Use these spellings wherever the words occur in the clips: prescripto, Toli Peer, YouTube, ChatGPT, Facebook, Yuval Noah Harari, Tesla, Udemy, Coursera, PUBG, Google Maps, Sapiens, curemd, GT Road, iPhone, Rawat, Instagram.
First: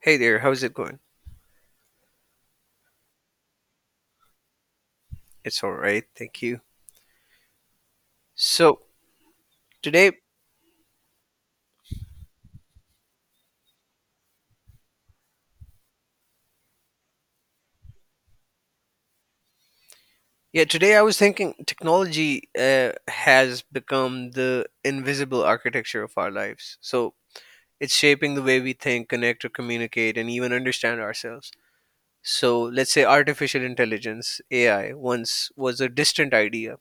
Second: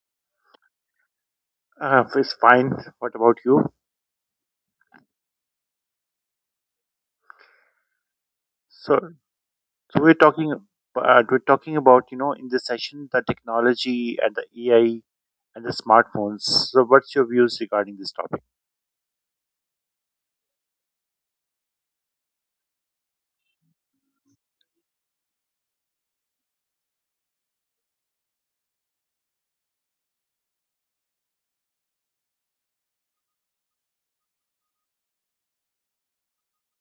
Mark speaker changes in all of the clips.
Speaker 1: Hey there, how's it going?
Speaker 2: It's fine. What about you?
Speaker 1: It's all right, thank you. So,
Speaker 2: So, so we're
Speaker 1: today,
Speaker 2: talking, uh, we're talking about in this session the technology and the AI and the smartphones. So, what's your views regarding this topic?
Speaker 1: yeah, today I was thinking technology has become the invisible architecture of our lives. So, it's shaping the way we think, connect, or communicate, and even understand ourselves. So, let's say artificial intelligence, AI, once was a distant idea.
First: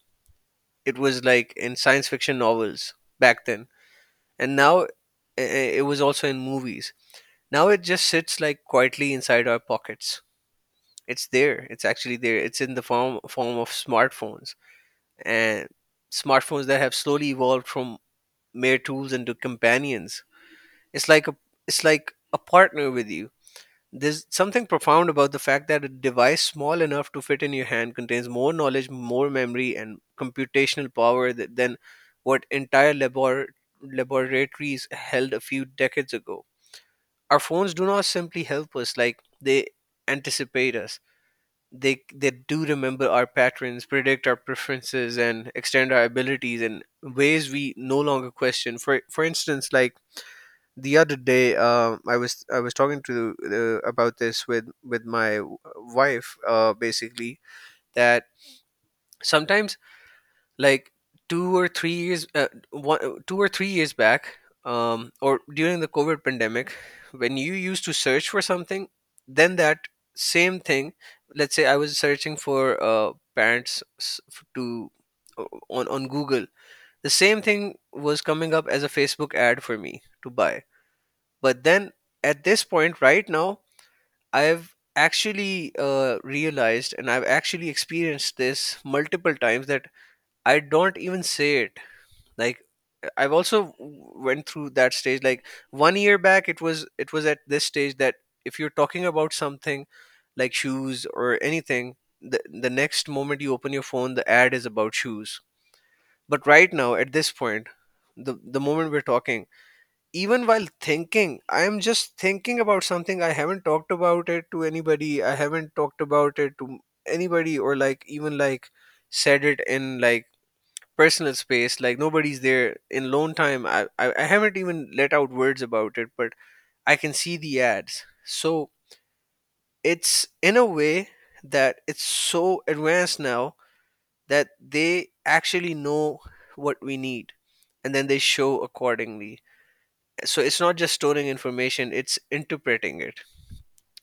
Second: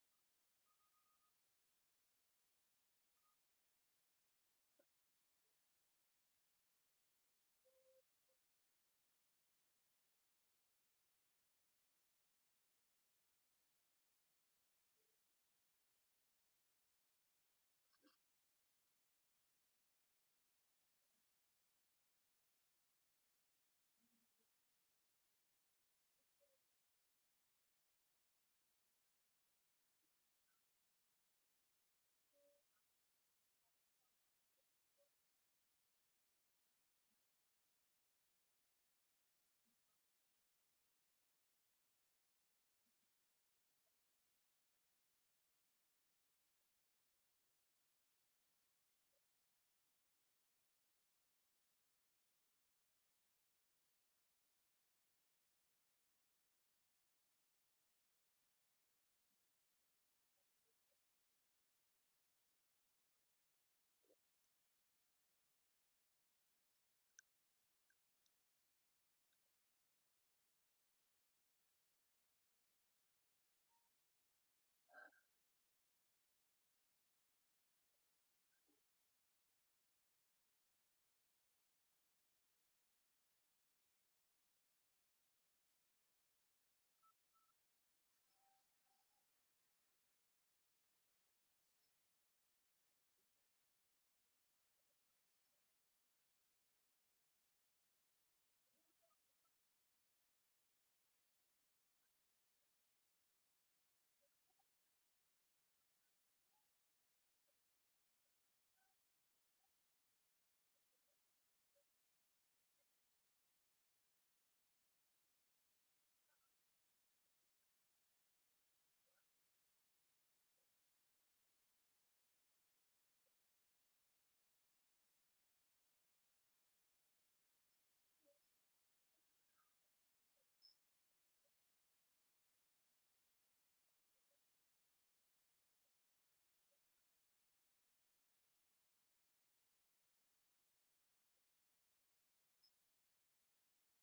Speaker 1: It was like in science fiction novels back then. And now it was also in movies. Now it just sits like quietly inside our pockets. It's there. It's actually there. It's in the form of smartphones, and smartphones that have slowly evolved from mere tools into companions. It's like a it's like a partner with you. There's something profound about the fact that a device small enough to fit in your hand contains more knowledge, more memory, and computational power that, than what entire labor, laboratories held a few decades ago. Our phones do not simply help us, like, they anticipate us. They do remember our patterns, predict our preferences, and extend our abilities in ways we no longer question. For instance, like the other day, I was talking to about this with my wife, basically that sometimes, like, 2 or 3 years 2 or 3 years back, or during the covid pandemic, when you used to search for something, then that same thing. Let's say I was searching for parents s- f- to on google, the same thing was coming up as a facebook ad for me to buy. But then, at this point right now, I've actually realized, and I've actually experienced this multiple times, that I don't even say it. Like, I've also went through that stage. Like 1 year back, it was at this stage that if you're talking about something, like shoes or anything, the next moment you open your phone, the ad is about shoes. But right now, at this point, the moment we're talking, even while thinking, I am just thinking about something. I haven't talked about it to anybody. I haven't talked about it to anybody, or, like, even, like, said it in, like, personal space, like nobody's there in lone time. I haven't even let out words about it, but I can see the ads. So it's in a way that it's so advanced now, that they actually know what we need, and then they show accordingly. So it's not just storing information, it's interpreting it.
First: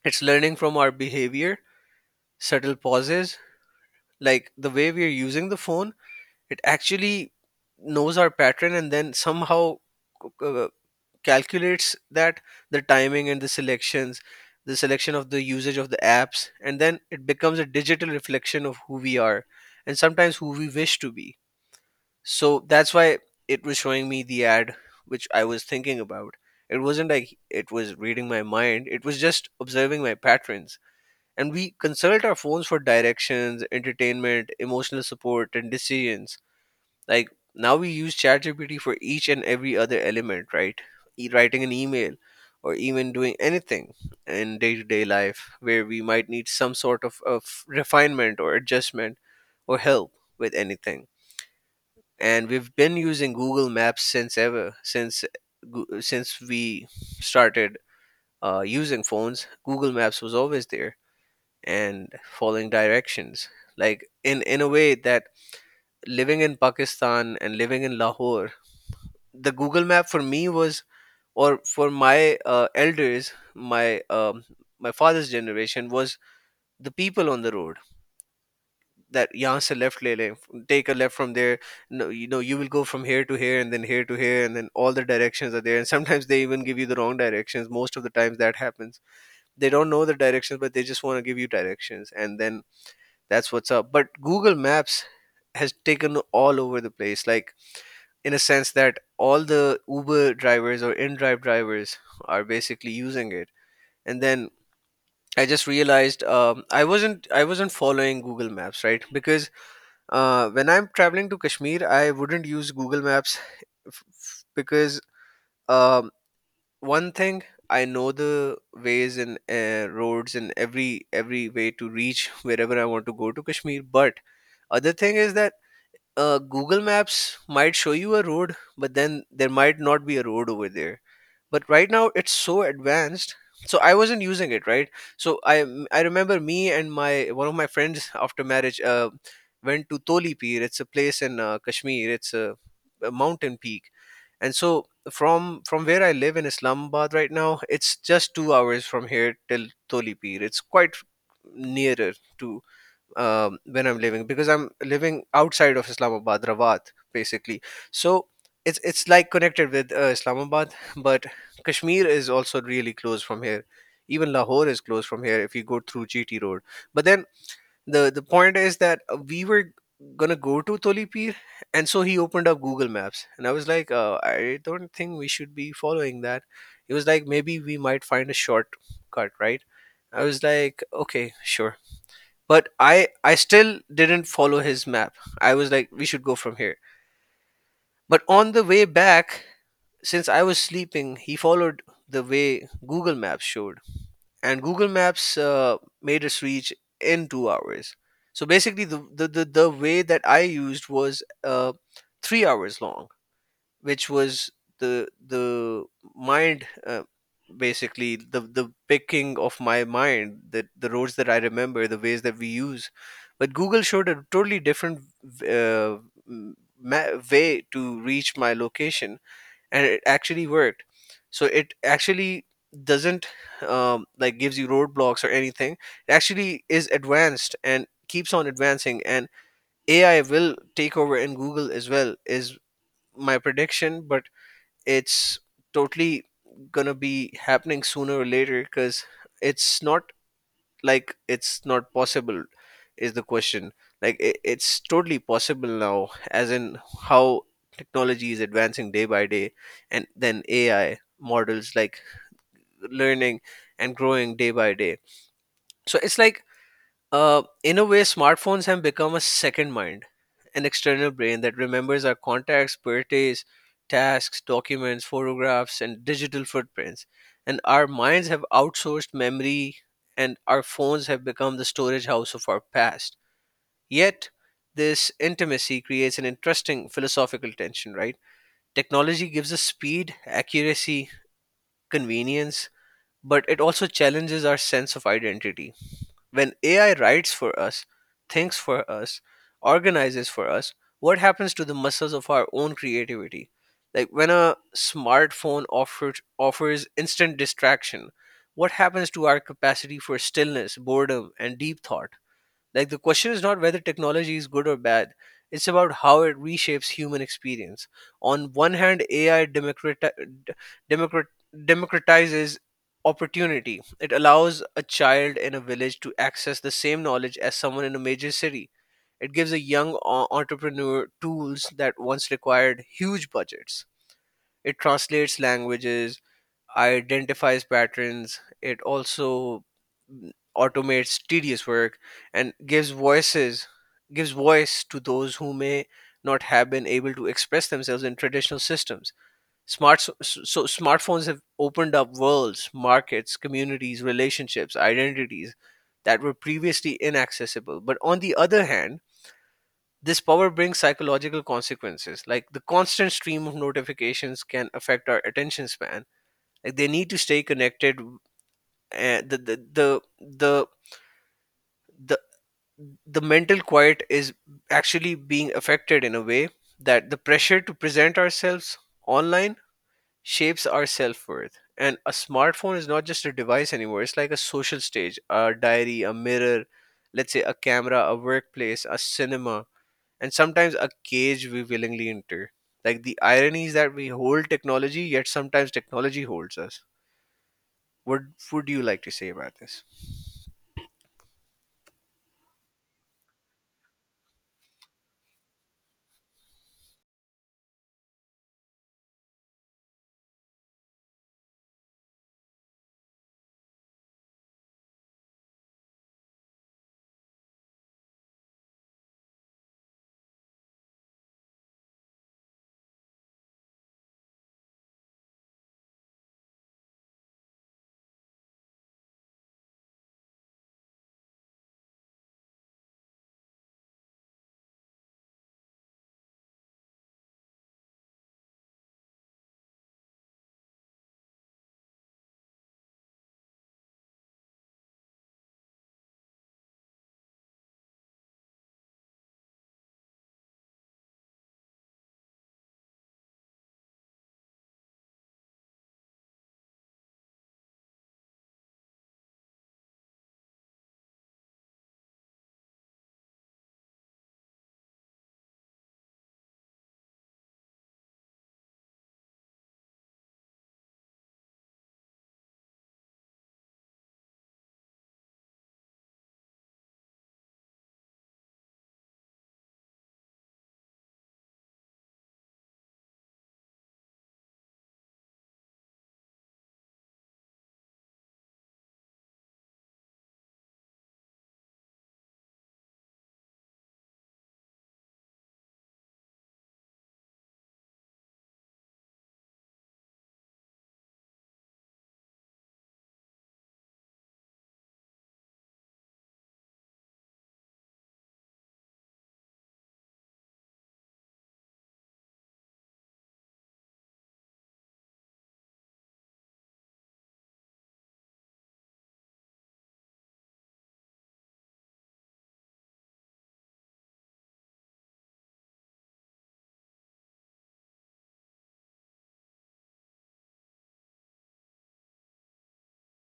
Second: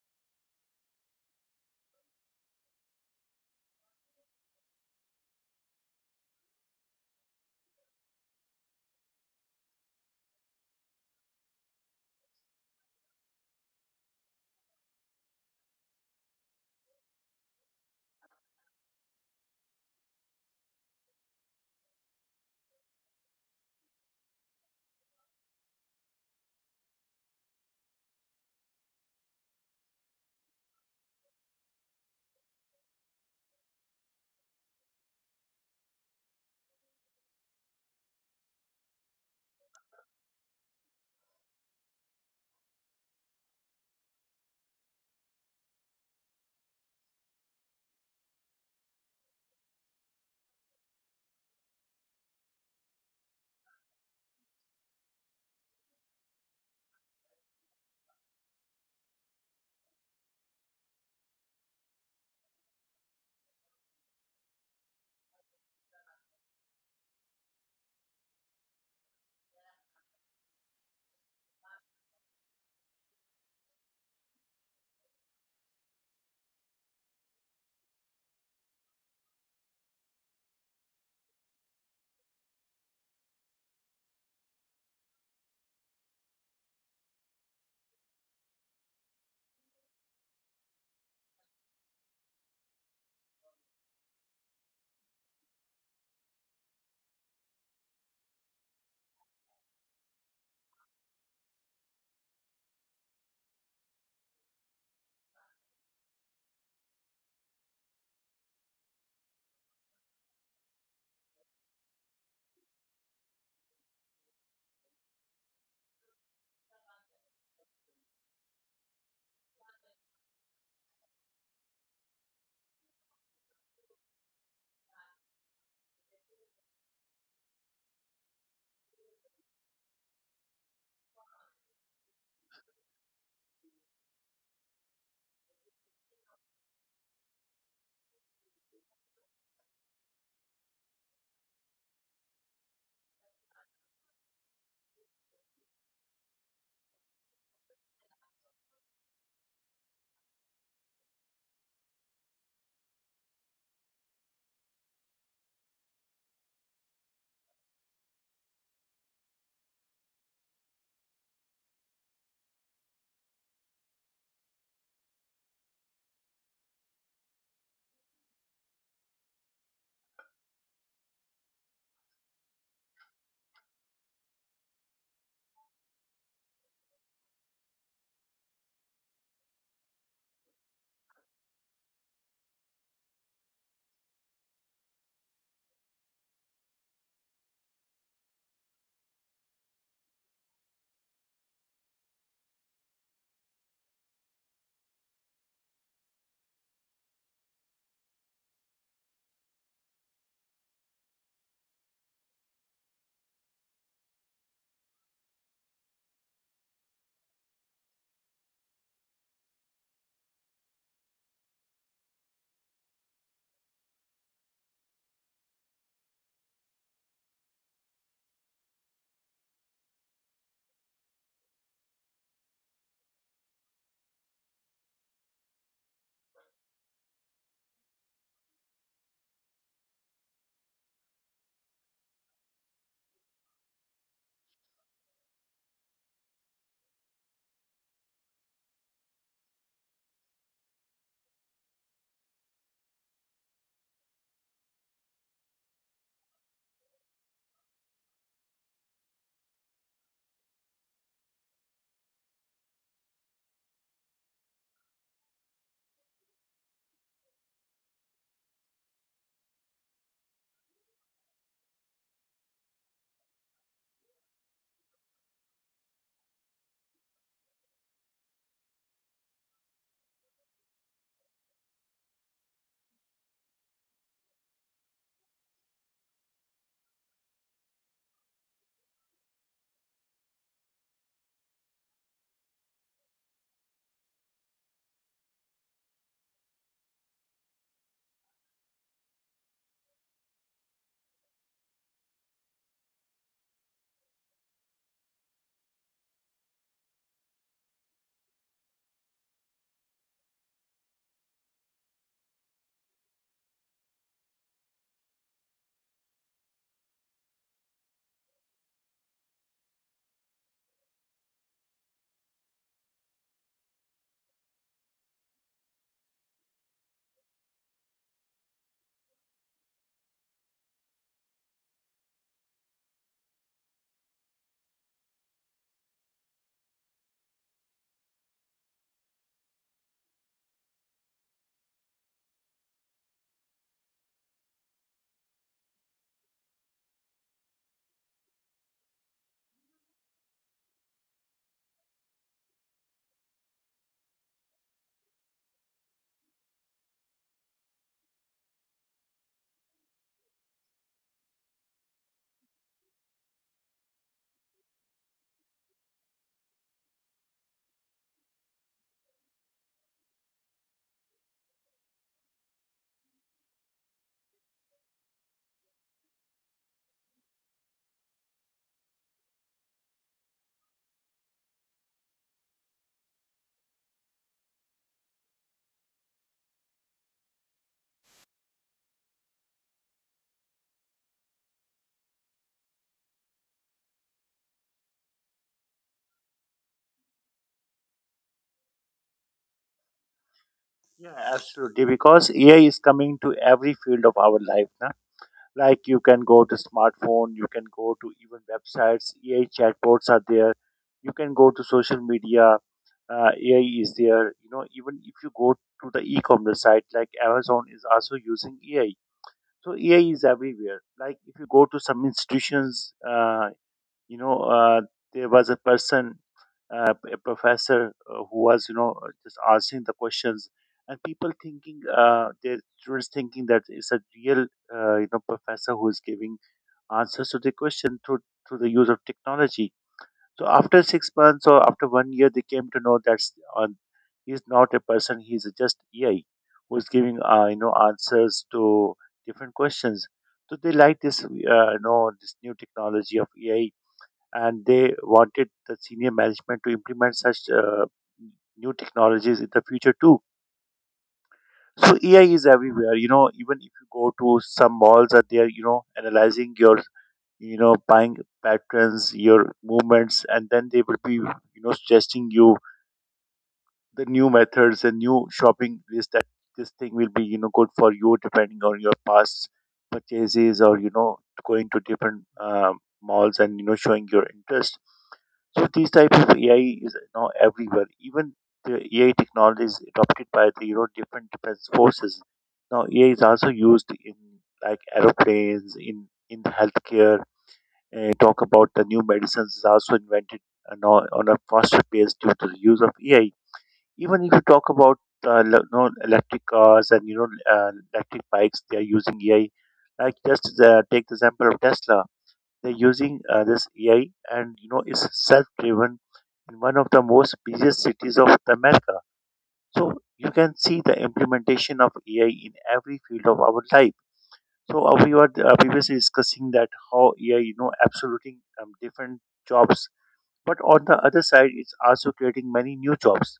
Speaker 1: It's learning from our behavior, subtle pauses, like the way we are using the phone. It actually knows our pattern, and then somehow uh, calculates that, the timing and the selections, the selection of the usage of the apps, and then it becomes a digital reflection of who we are, and sometimes who we wish to be. So that's why it was showing me the ad which I was thinking about. It wasn't like it was reading my mind, it was just observing my patterns. And we consult our phones for directions, entertainment, emotional support, and decisions. Like, now we use ChatGPT for each and every other element, right? Writing an email, or even doing anything in day to day life where we might need some sort of refinement or adjustment or help with anything. And we've been using Google Maps since ever, since since we started using phones. Google Maps was always there, and following directions. Like, in a way that, living in Pakistan and living in Lahore, the Google Map for me was, or for my elders, my my father's generation, was the people on the road. That यहाँ से left ले लें, take a left from there. No, you know, you will go from here to here and then here to here, and then all the directions are there. And sometimes they even give you the wrong directions. Most of the times that happens. They don't know the directions, but they just want to give you directions, and then that's what's up. But Google Maps has taken all over the place. Like, in a sense that all the Uber drivers or in-drive drivers are basically using it. And then I just realized, I wasn't following Google Maps, right? Because when I'm traveling to Kashmir, I wouldn't use Google Maps because, um, one thing, I know the ways and roads and every way to reach wherever I want to go to Kashmir, but other thing is that, Google Maps might show you a road, but then there might not be a road over there. But right now it's so advanced. So I wasn't using it, right? So I remember me and my one of my friends after marriage went to Toli Peer. It's a place in Kashmir. It's a mountain peak, and so from where I live in Islamabad right now, it's just 2 hours from here till Toli Peer. It's quite nearer to, when I'm living, because I'm living outside of Islamabad, Rawat, basically. So it's like connected with Islamabad, but Kashmir is also really close from here. Even Lahore is close from here if you go through GT Road. But then the point is that we were gonna go to Tolipir, and so he opened up Google Maps, and I was like, I don't think we should be following that. He was like, maybe we might find a shortcut, right? I was like, okay, sure, but I still didn't follow his map. I was like, we should go from here. But on the way back, since I was sleeping, he followed the way Google Maps showed, and Google Maps made us reach in 2 hours. So basically the way that I used was 3 hours long, which was the mind, basically the picking of my mind, the roads that I remember, the ways that we use. But google showed a totally different uh, way to reach my location, and it actually worked. So it actually doesn't like gives you roadblocks or anything. It actually is advanced and keeps on advancing, and AI will take over in google as well, is my prediction. But it's totally gonna be happening sooner or later, because it's not, like, it's not possible, is the question. Like, it's totally possible now, as in how technology is advancing day by day, and then AI models, like, learning and growing day by day. So it's like, in a way, smartphones have become a second mind, an external brain that remembers our contacts, birthdays, tasks, documents, photographs, and digital footprints. And our minds have outsourced memory, and our phones have become the storage house of our past. Yet, this intimacy creates an interesting philosophical tension, right? Technology gives us speed, accuracy, convenience, but it also challenges our sense of identity. When AI writes for us, thinks for us, organizes for us, what happens to the muscles of our own creativity? Like, when a smartphone offers instant distraction, what happens to our capacity for stillness, boredom, and deep thought? Like, the question is not whether technology is good or bad. It's about how it reshapes human experience. On one hand, AI democrat- democratizes opportunity. It allows a child in a village to access the same knowledge as someone in a major city. It gives a young entrepreneur tools that once required huge budgets. It translates languages, identifies patterns. It also mm, automates tedious work, and gives voice to those who may not have been able to express themselves in traditional systems. Smart so, so so smartphones have opened up worlds, markets, communities, relationships, identities that were previously inaccessible. But on the other hand, this power brings psychological consequences, like the constant stream of notifications can affect our attention span, like they need to stay connected. Uh, the, the the the the the mental quiet is actually being affected, in a way that the pressure to present ourselves online shapes our self worth. And a smartphone is not just a device anymore; it's like a social stage, a diary, a mirror, let's say a camera, a workplace, a cinema, and sometimes a cage we willingly enter. Like, the irony is that we hold technology, yet sometimes technology holds us. What would you like to say about this?
Speaker 2: Yeah, absolutely. Because AI is coming to every field of our life. Na? Like you can go to smartphone, you can go to even websites. AI chatbots are there. You can go to social media. AI is there. Even if you go to the e-commerce site like Amazon is also using AI. So AI is everywhere. Like if you go to some institutions, you know, uh, there was a person, a professor who was, just asking the questions, and their students thinking that it's a real, professor who is giving answers to the question through the use of technology. So after 6 months or after one year, they came to know that on he's not a person. He's just AI who's giving answers to different questions. So they like this you know this new technology of AI, and they wanted the senior management to implement such new technologies in the future too. So AI is everywhere. Even if you go to some malls, that they are analyzing your buying patterns, your movements, and then they will be, suggesting you the new methods, and new shopping list that this thing will be, good for you depending on your past purchases or, going to different malls and, showing your interest. So these types of AI is now everywhere. Even the AI technology is adopted by the different defense forces. Now AI is also used in like aeroplanes, in healthcare, talk about the new medicines is also invented and on a faster pace due to the use of AI. Even if you talk about electric cars and electric bikes, they are using AI. Like just take the example of Tesla. They're using this AI, and it's self-driven in one of the most busiest cities of America. So you can see the implementation of AI in every field of our life. So we were previously discussing that how AI, absoluting different jobs, but on the other side, it's also creating many new jobs.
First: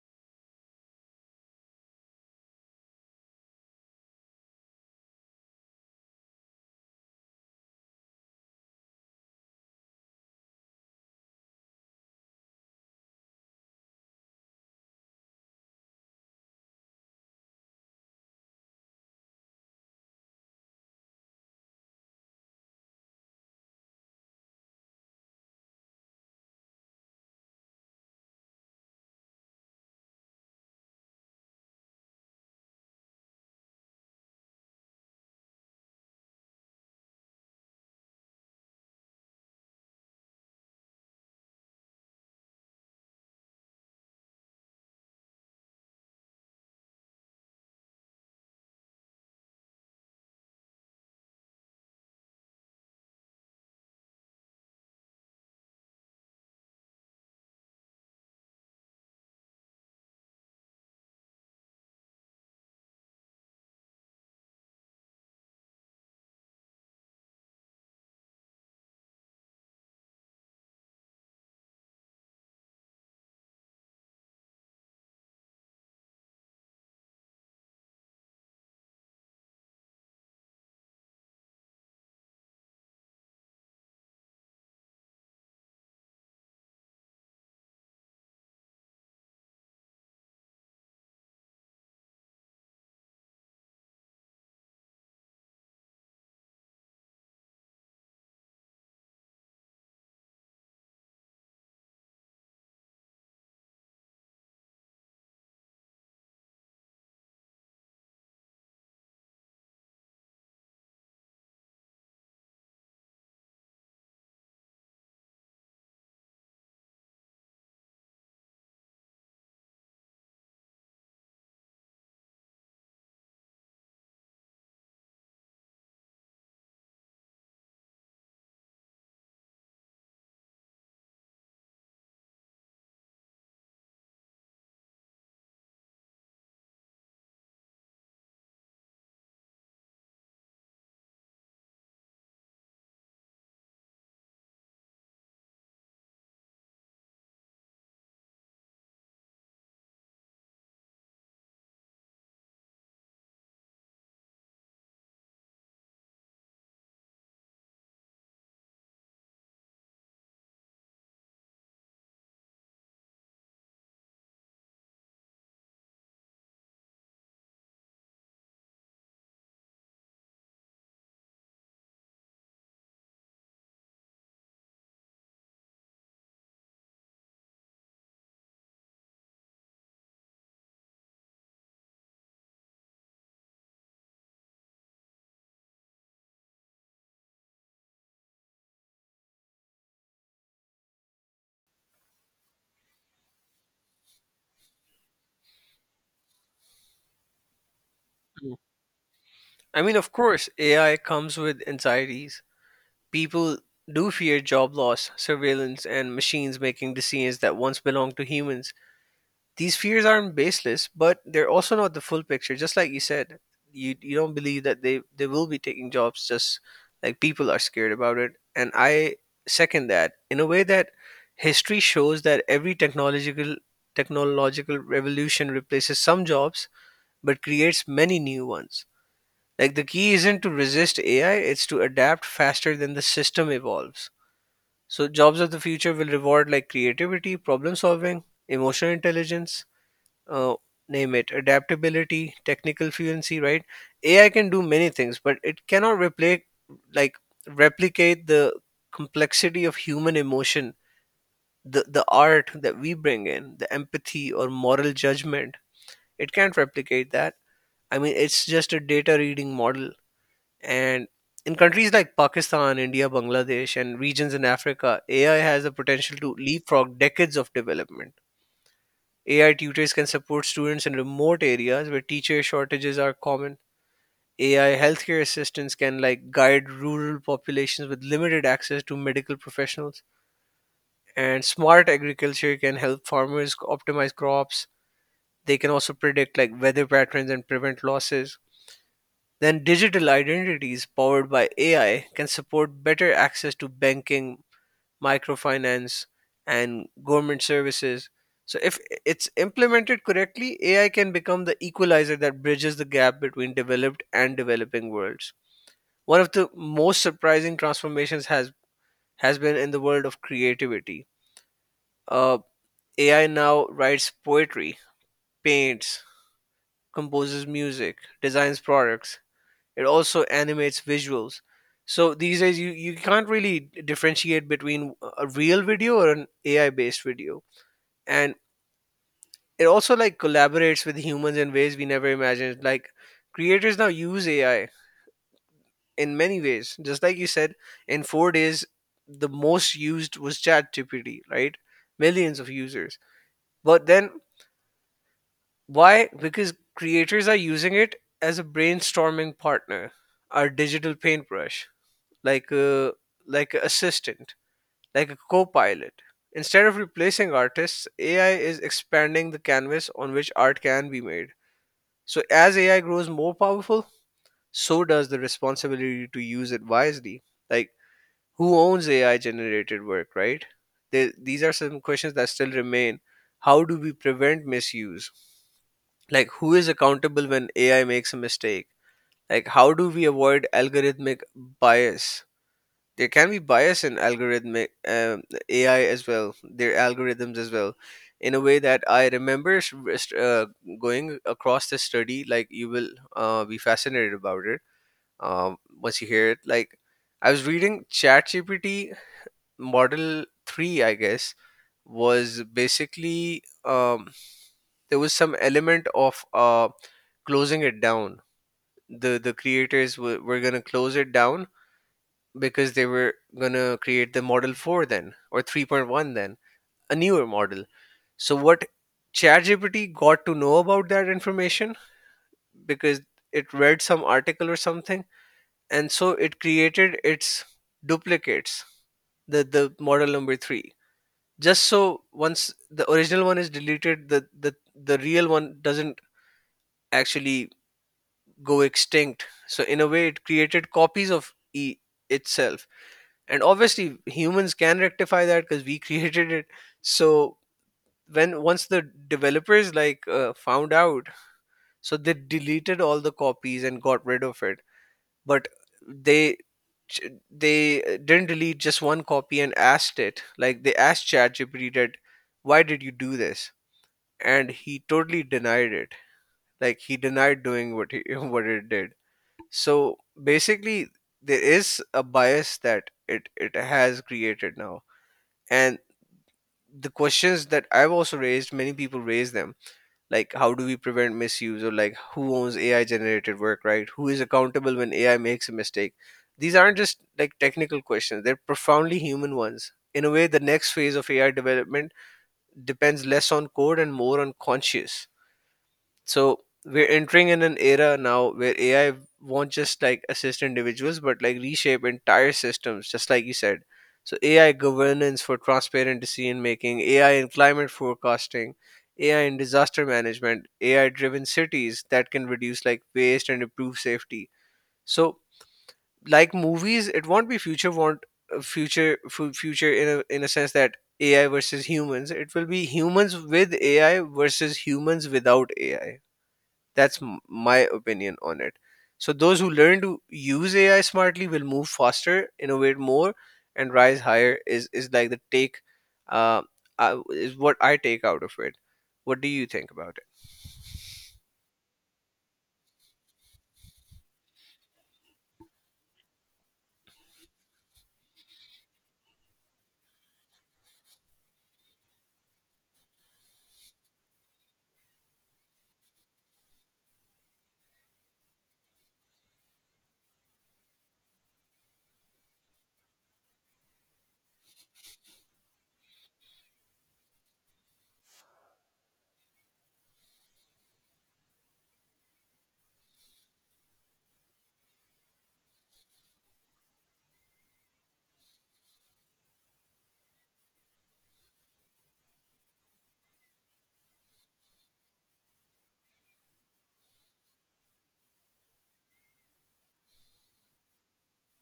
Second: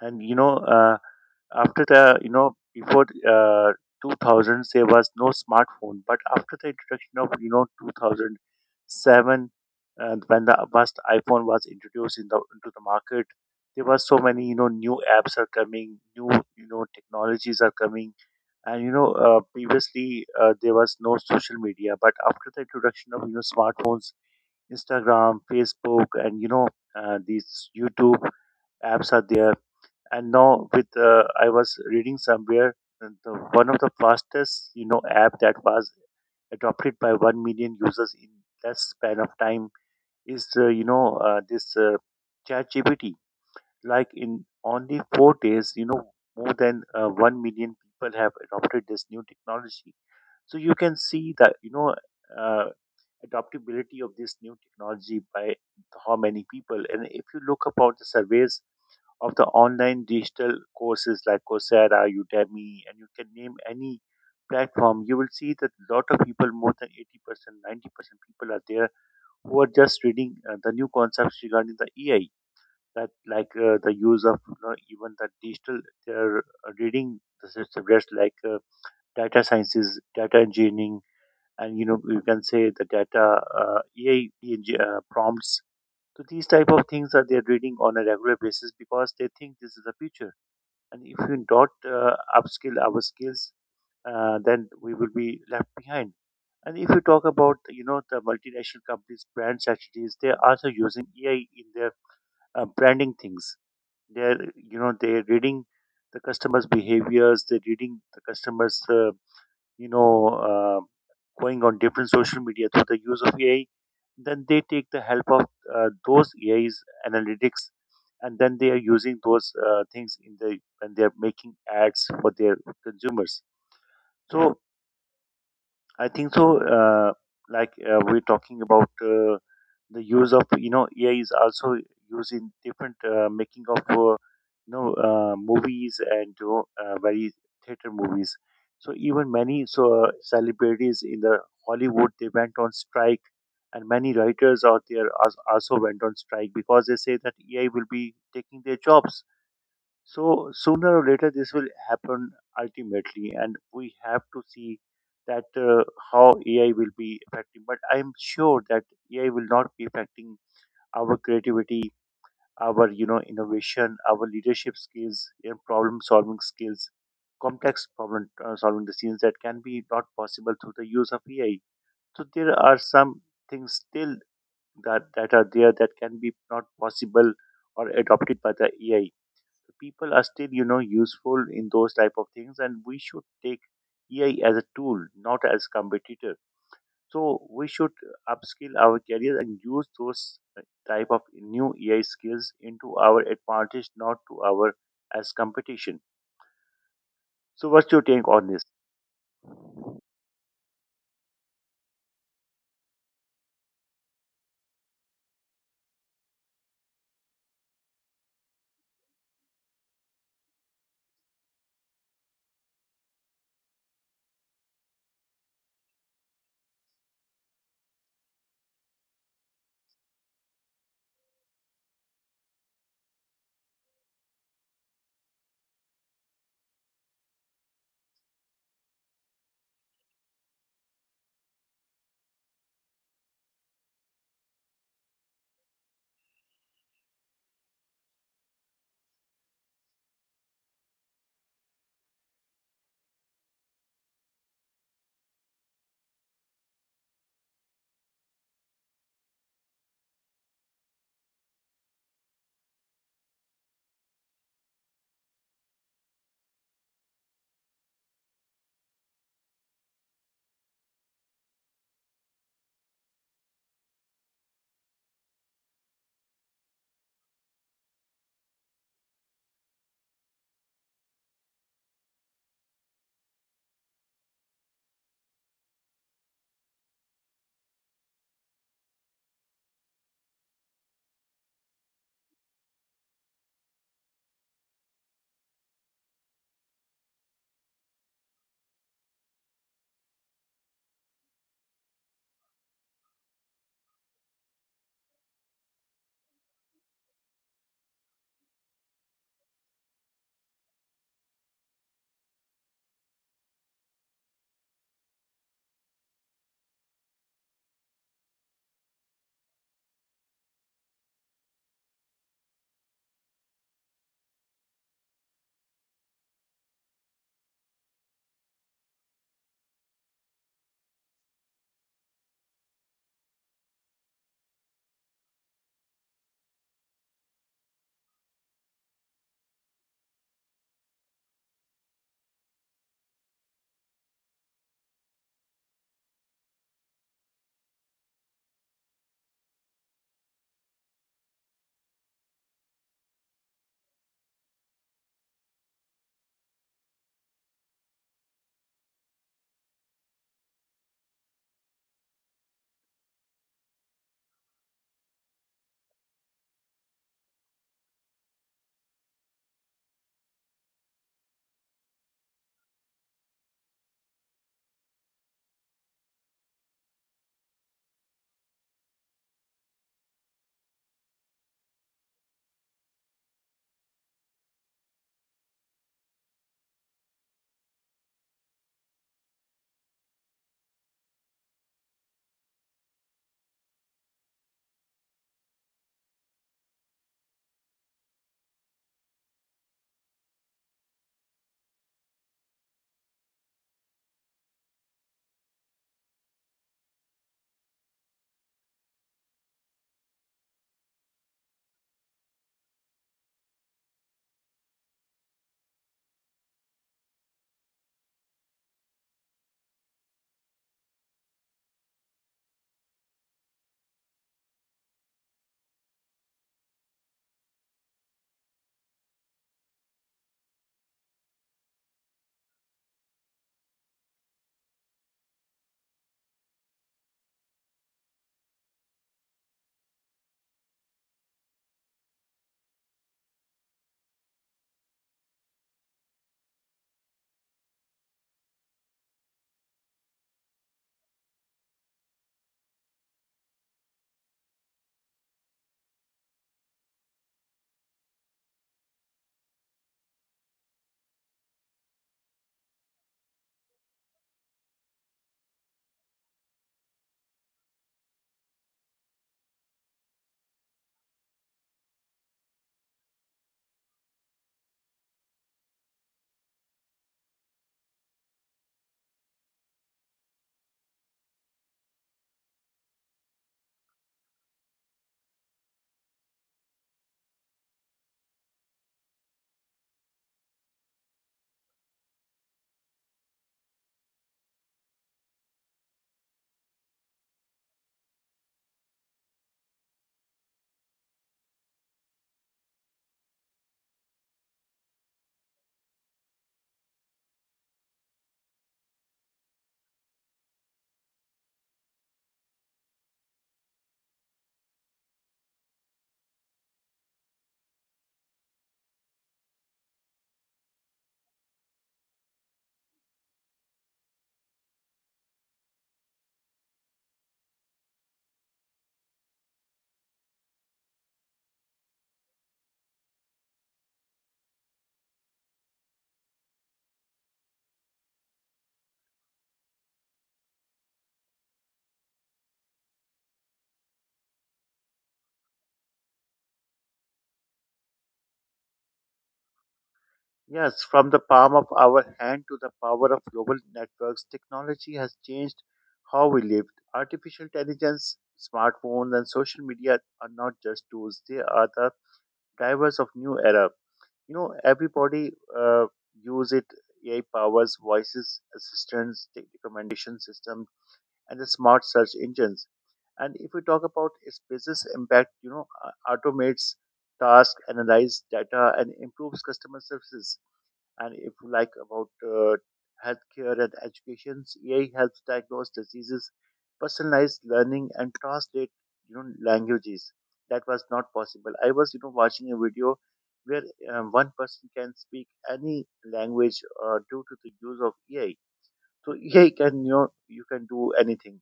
Speaker 2: And after the you know before 2000s there was no smartphone, but after the introduction of 2007, and when the first iPhone was introduced into the market, there was so many new apps are coming, new technologies are coming, and previously there was no social media, but after the introduction of smartphones, Instagram, Facebook, and these YouTube apps are there. And now with I was reading somewhere that the, one of the fastest app that was adopted by 1 million users in less span of time is you know this chat. Like in only 4 days, more than 1 million people have adopted this new technology. So you can see that uh, adoptability of this new technology by how many people. And if you look about the surveys of the online digital courses like Coursera, Udemy, and you can name any platform, you will see that a lot of people, more than 80%, 90% people are there who are just reading the new concepts regarding the AI, that like the use of even the digital, they're reading the subjects like data sciences, data engineering, and you can say the data AI prompts. So these type of things are they're reading on a regular basis because they think this is the future, and if we don't upskill our skills, then we will be left behind. And if you talk about, the multinational companies, brand strategies, they are also using AI in their branding things. They're reading the customers' behaviors, they're reading the customers' you know, uh, going on different social media through the use of AI, then they take the help of those AI's analytics, and then they are using those things in the when they are making ads for their consumers. So I think so. We're talking about the use of AI is also used in different making of movies and very theater movies. So even many celebrities in the Hollywood they went on strike, and many writers out there also went on strike because they say that AI will be taking their jobs. So sooner or later, this will happen ultimately, and we have to see that how AI will be affecting. But I'm sure that AI will not be affecting our creativity, our innovation, our leadership skills, and problem solving skills, complex problem solving decisions that can be not possible through the use of AI. So there are some things still that are there that can be not possible or adopted by the AI. People are still useful in those type of things, and we should take AI as a tool not as competitor. So we should upskill our careers and use those type of new AI skills into our advantage, not to our as competition. So what's your take on this?
Speaker 1: I mean, of course, AI comes with anxieties. People do fear job loss, surveillance, and machines making decisions that once belonged to humans. These fears aren't baseless, but they're also not the full picture. Just like you said, you don't believe that they will be taking jobs. Just like people are scared about it, and I second that in a way that history shows that every technological revolution replaces some jobs but creates many new ones, like the key isn't to resist AI, it's to adapt faster than the system evolves. So jobs of the future will reward like creativity, problem solving, emotional intelligence, uh, name it, adaptability, technical fluency, right? AI can do many things, but it cannot replicate, like replicate the complexity of human emotion, the art that we bring in, the empathy or moral judgment. It can't replicate that. I mean, it's just a data reading model, and in countries like Pakistan, India, Bangladesh, and regions in Africa, AI has the potential to leapfrog decades of development. AI tutors can support students in remote areas where teacher shortages are common. AI healthcare assistants can like guide rural populations with limited access to medical professionals. And smart agriculture can help farmers optimize crops. They can also predict like weather patterns and prevent losses. Then digital identities powered by AI can support better access to banking, microfinance, and government services. So if it's implemented correctly, AI can become the equalizer that bridges the gap between developed and developing worlds. One of the most surprising transformations has been in the world of creativity. Uh, AI now writes poetry, paints, composes music, designs products. It also animates visuals. So these days, you can't really differentiate between a real video or an AI based video. And it also like collaborates with humans in ways we never imagined. Like creators now use AI in many ways. Just like you said, in 4 days, the most used was ChatGPT, right? Millions of users. But then why? Because creators are using it as a brainstorming partner, our digital paintbrush, like a like an assistant, like a co-pilot. Instead of replacing artists, AI is expanding the canvas on which art can be made. So as AI grows more powerful, so does the responsibility to use it wisely. Like who owns AI generated work, right? These are some questions that still remain. How do we prevent misuse? Like who is accountable when AI makes a mistake? Like how do we avoid algorithmic bias? There can be bias in algorithmic AI as well, their algorithms as well, in a way that I remember going across the study. Like you will be fascinated about it once you hear it. Like I was reading ChatGPT Model Three, I guess, was basically there was some element of closing it down. The creators were gonna close it down because they were going to create the model 4 then, or 3.1 then, a newer model. So what ChatGPT got to know about that information, because it read some article or something, and so it created its duplicates, the model number three. Just so once the original one is deleted, the real one doesn't actually go extinct. So in a way, it created copies of e itself. And obviously humans can rectify that because we created it. So when once the developers like found out, so they deleted all the copies and got rid of it. But they they didn't delete just one copy, and asked it, like they asked ChatGPT that why did you do this, and he totally denied it. Like he denied doing what he what it did. So basically there is a bias that it has created now. And the questions that I've also raised, many people raise them, like how do we prevent misuse, or like who owns AI generated work, right? Who is accountable when AI makes a mistake? These aren't just like technical questions, they're profoundly human ones. In a way, the next phase of AI development depends less on code and more on conscious. So we're entering in an era now where AI won't just like assist individuals, but like reshape entire systems, just like you said. So AI governance for transparent decision making, AI in climate forecasting, AI in disaster management, AI driven cities that can reduce like waste and improve safety. So like movies, it won't be future want future fu- future in a sense that AI versus humans. It will be humans with AI versus humans without AI. That's my opinion on it. So those who learn to use AI smartly will move faster, innovate more, and rise higher. Is like the take, uh, is what I take out of it. What do you think about it?
Speaker 2: Yes, from the palm of our hand to the power of global networks, technology has changed how we live. Artificial intelligence, smartphones, and social media are not just tools, they are the drivers of new era. Everybody uh, use it. AI powers, voices, assistants, the recommendation system, and the smart search engines. And if we talk about its business impact, automates tasks, analyze data, and improves customer services. And if you like about healthcare and education, AI helps diagnose diseases, personalize learning, and translate languages. That was not possible. I was watching a video where one person can speak any language due to the use of AI. So AI can, you can do anything.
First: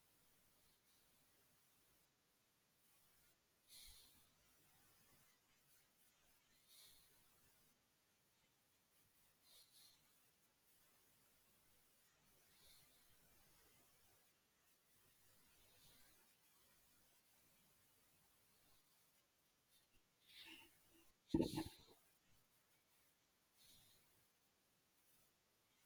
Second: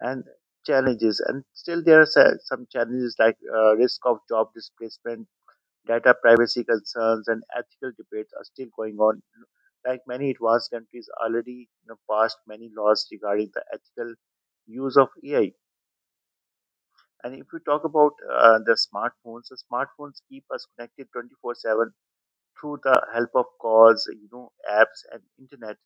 Speaker 2: And challenges, and still there are some challenges like risk of job displacement. Data privacy concerns and ethical debates are still going on. Like many advanced countries already passed many laws regarding the ethical use of AI. And if we talk about the smartphones keep us connected 24/7 through the help of calls, apps and internet.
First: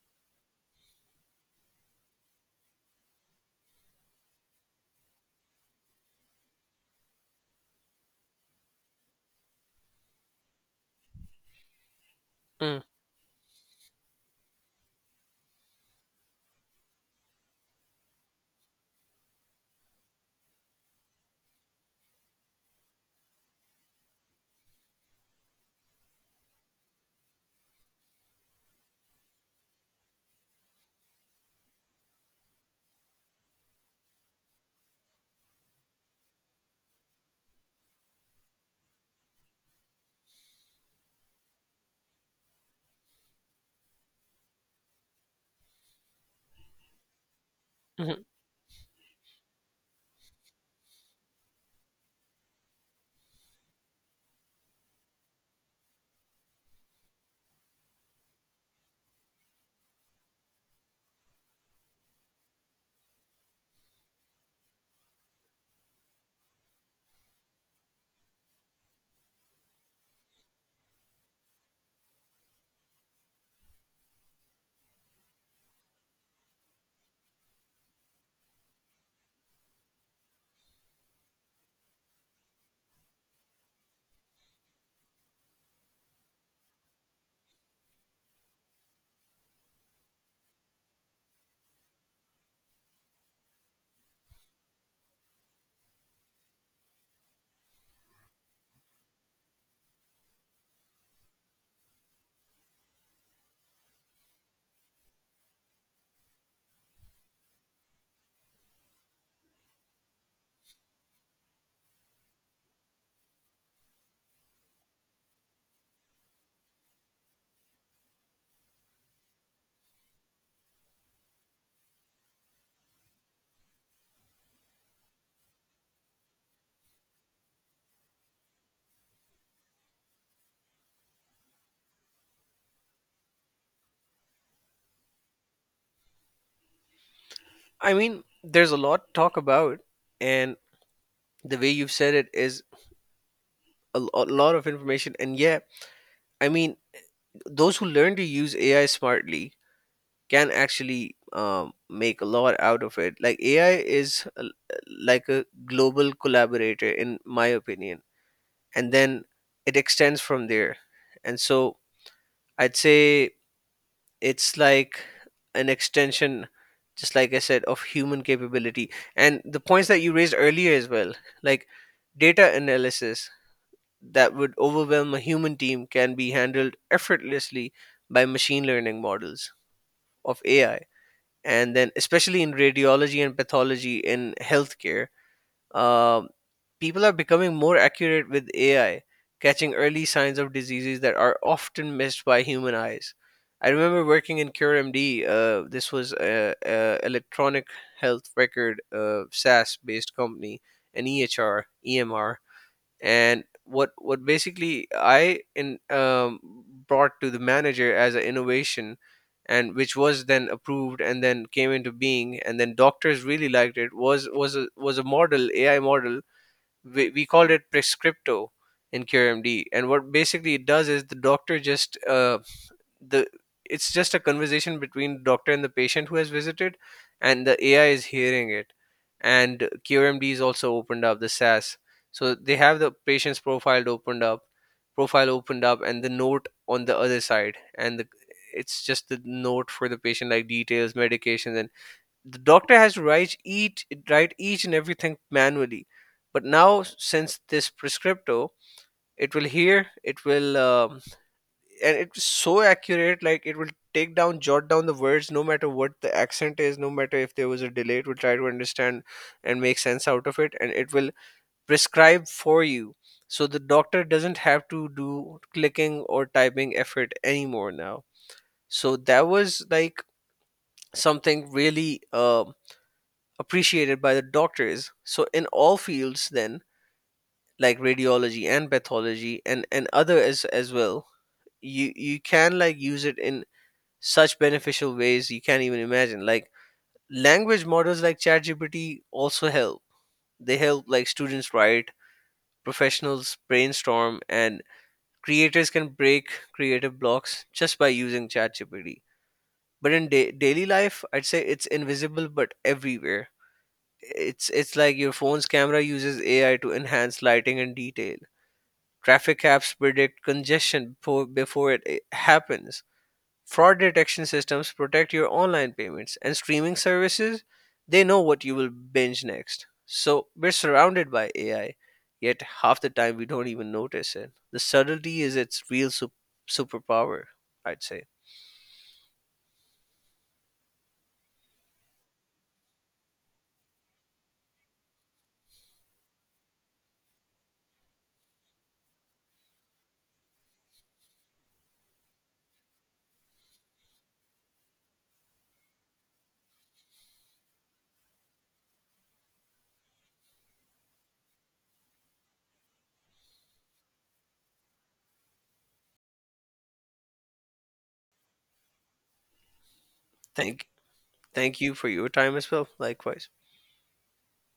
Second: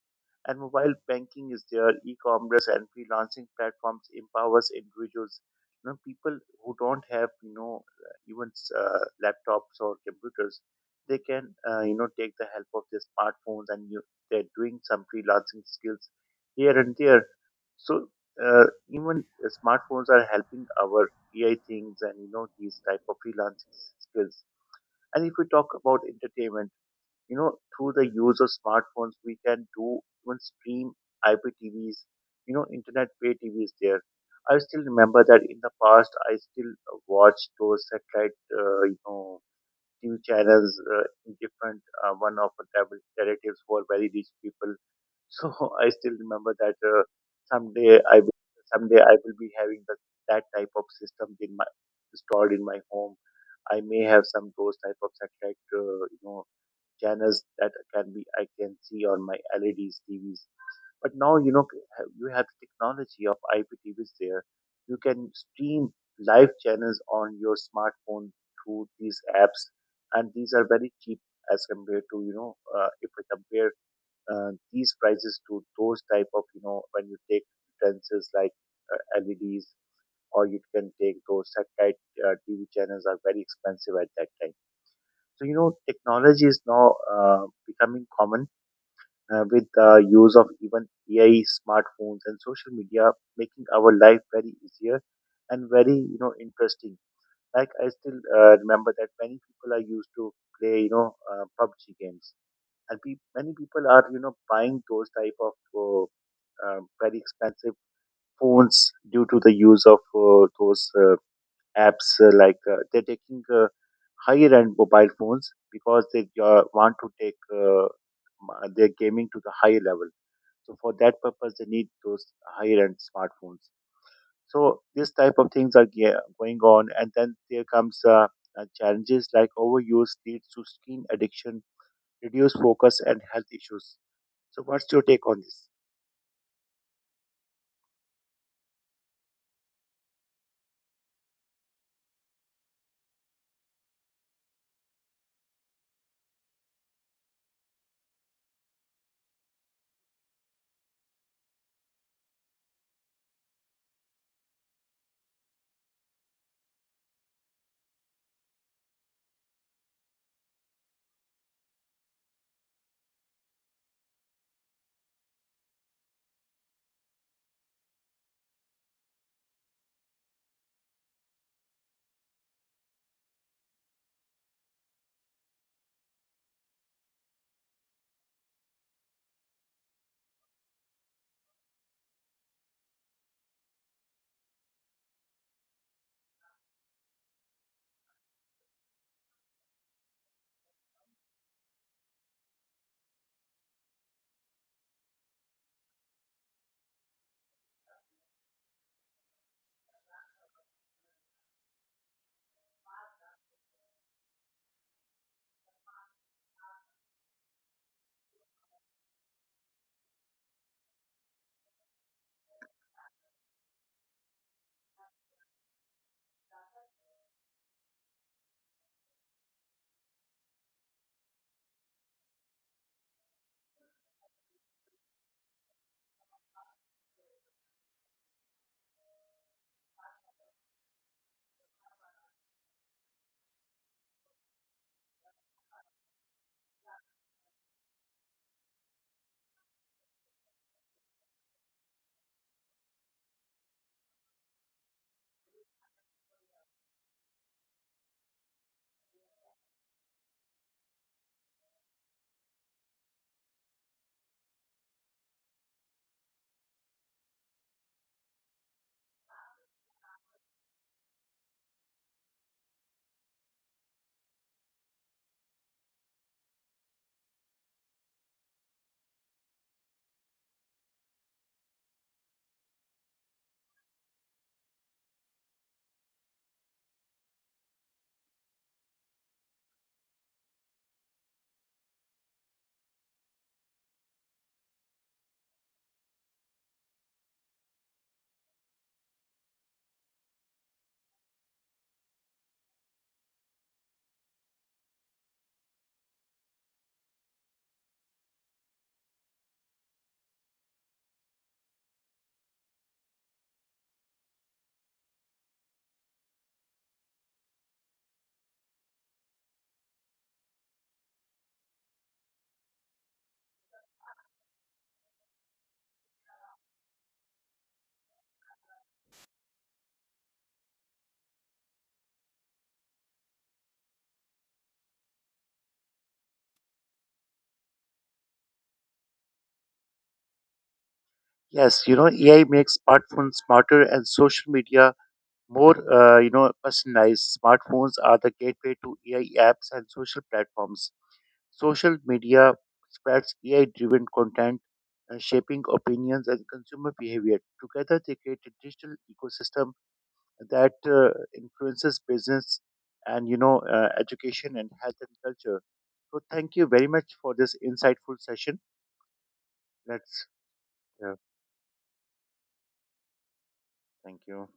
Speaker 2: And mobile banking is there, e-commerce and freelancing platforms empowers individuals. People who don't have, even laptops or computers, they can, take the help of
Speaker 1: Mm.
Speaker 2: their smartphones and you, they're doing some freelancing skills here and there. So even the smartphones are helping our AI things and, these type of freelancing skills. And if we talk about entertainment, through the use of smartphones, we can do even stream IPTVs, internet pay TVs there. I still remember that in the past, I still watched those satellite, TV channels in different, one of the relatives who are very rich people. So I still remember that someday I
Speaker 1: Mhm.
Speaker 2: will, someday I will be having that type of system in my installed in my home. I may have some those type of satellite, channels that can be I can see on my LEDs TVs. But now you have the technology of IPTVs there. You can stream live channels on your smartphone through these apps, and these are very cheap as compared to if we compare these prices to those type of when you take utensils like LEDs, or you can take those satellite TV channels are very expensive at that time. So, technology is now becoming common with the use of even AI, smartphones, and social media, making our life very easier and very, interesting. Like I still remember that many people are used to play, PUBG games, and many people are, buying those type of uh, very expensive phones due to the use of those apps like they're taking higher end mobile phones because they want to take their gaming to the higher level. So for that purpose, they need those higher end smartphones. So this type of things are going on, and then there comes challenges like overuse leads to screen addiction, reduced focus, and health issues. So what's your take on this?
Speaker 1: I mean, there's a lot to talk about, and the way you've said it is a lot of information. And yeah, I mean, those who learn to use AI smartly can actually make a lot out of it. Like AI is like a global collaborator, in my opinion, and then it extends from there. And so I'd say it's like an extension, just like I said, of human capability. And the points that you raised earlier as well, like data analysis that would overwhelm a human team, can be handled effortlessly by machine learning models of AI, and then especially in radiology and pathology in healthcare, um, people are becoming more accurate with AI, catching early signs of diseases that are often missed by human eyes. I remember working in CureMD. This was a electronic health record SaaS based company, an EHR, EMR. And what basically I in brought to the manager as an innovation, and which was then approved and then came into being and then doctors really liked it, was a model AI model. We called it Prescripto in CureMD, and what basically it does is the doctor just the it's just a conversation between doctor and the patient who has visited, and the AI is hearing it. And QRMD is also opened up the SaaS, so they have the patient's profile opened up, and the note on the other side, and the it's just the note for the patient like details medications. And the doctor has to write each and everything manually. But now since this Prescripto, it will hear, it will and it's so accurate, like it will take down jot down the words, no matter what the accent is, no matter if there was a delay, it will try to understand and make sense out of it, and it will prescribe for you. So the doctor doesn't have to do clicking or typing effort anymore now. So that was like something really appreciated by the doctors. So in all fields then, like radiology and pathology and other as well. You can like use it in such beneficial ways you can't even imagine. Like language models like ChatGPT also help. They help like students write, professionals brainstorm, and creators can break creative blocks just by using ChatGPT. But in daily life, I'd say it's invisible but everywhere. It's like your phone's camera uses AI to enhance lighting and detail. Traffic apps predict congestion before it happens. Fraud detection systems protect your online payments, and streaming services, they know what you will binge next. So we're surrounded by AI, yet half the time we don't even notice it. The subtlety is its real superpower, I'd say.
Speaker 2: Yes, AI makes smartphones smarter, and social media more, personalized smartphones are the gateway to AI apps and social platforms. Social media spreads AI-driven content, shaping opinions and consumer behavior. Together, they create a digital ecosystem that influences business and education and health and culture. So, thank you very much for this insightful session. Let's,
Speaker 1: Thank
Speaker 2: yeah,
Speaker 1: Thank you for your time as well. Likewise.
Speaker 2: thank you.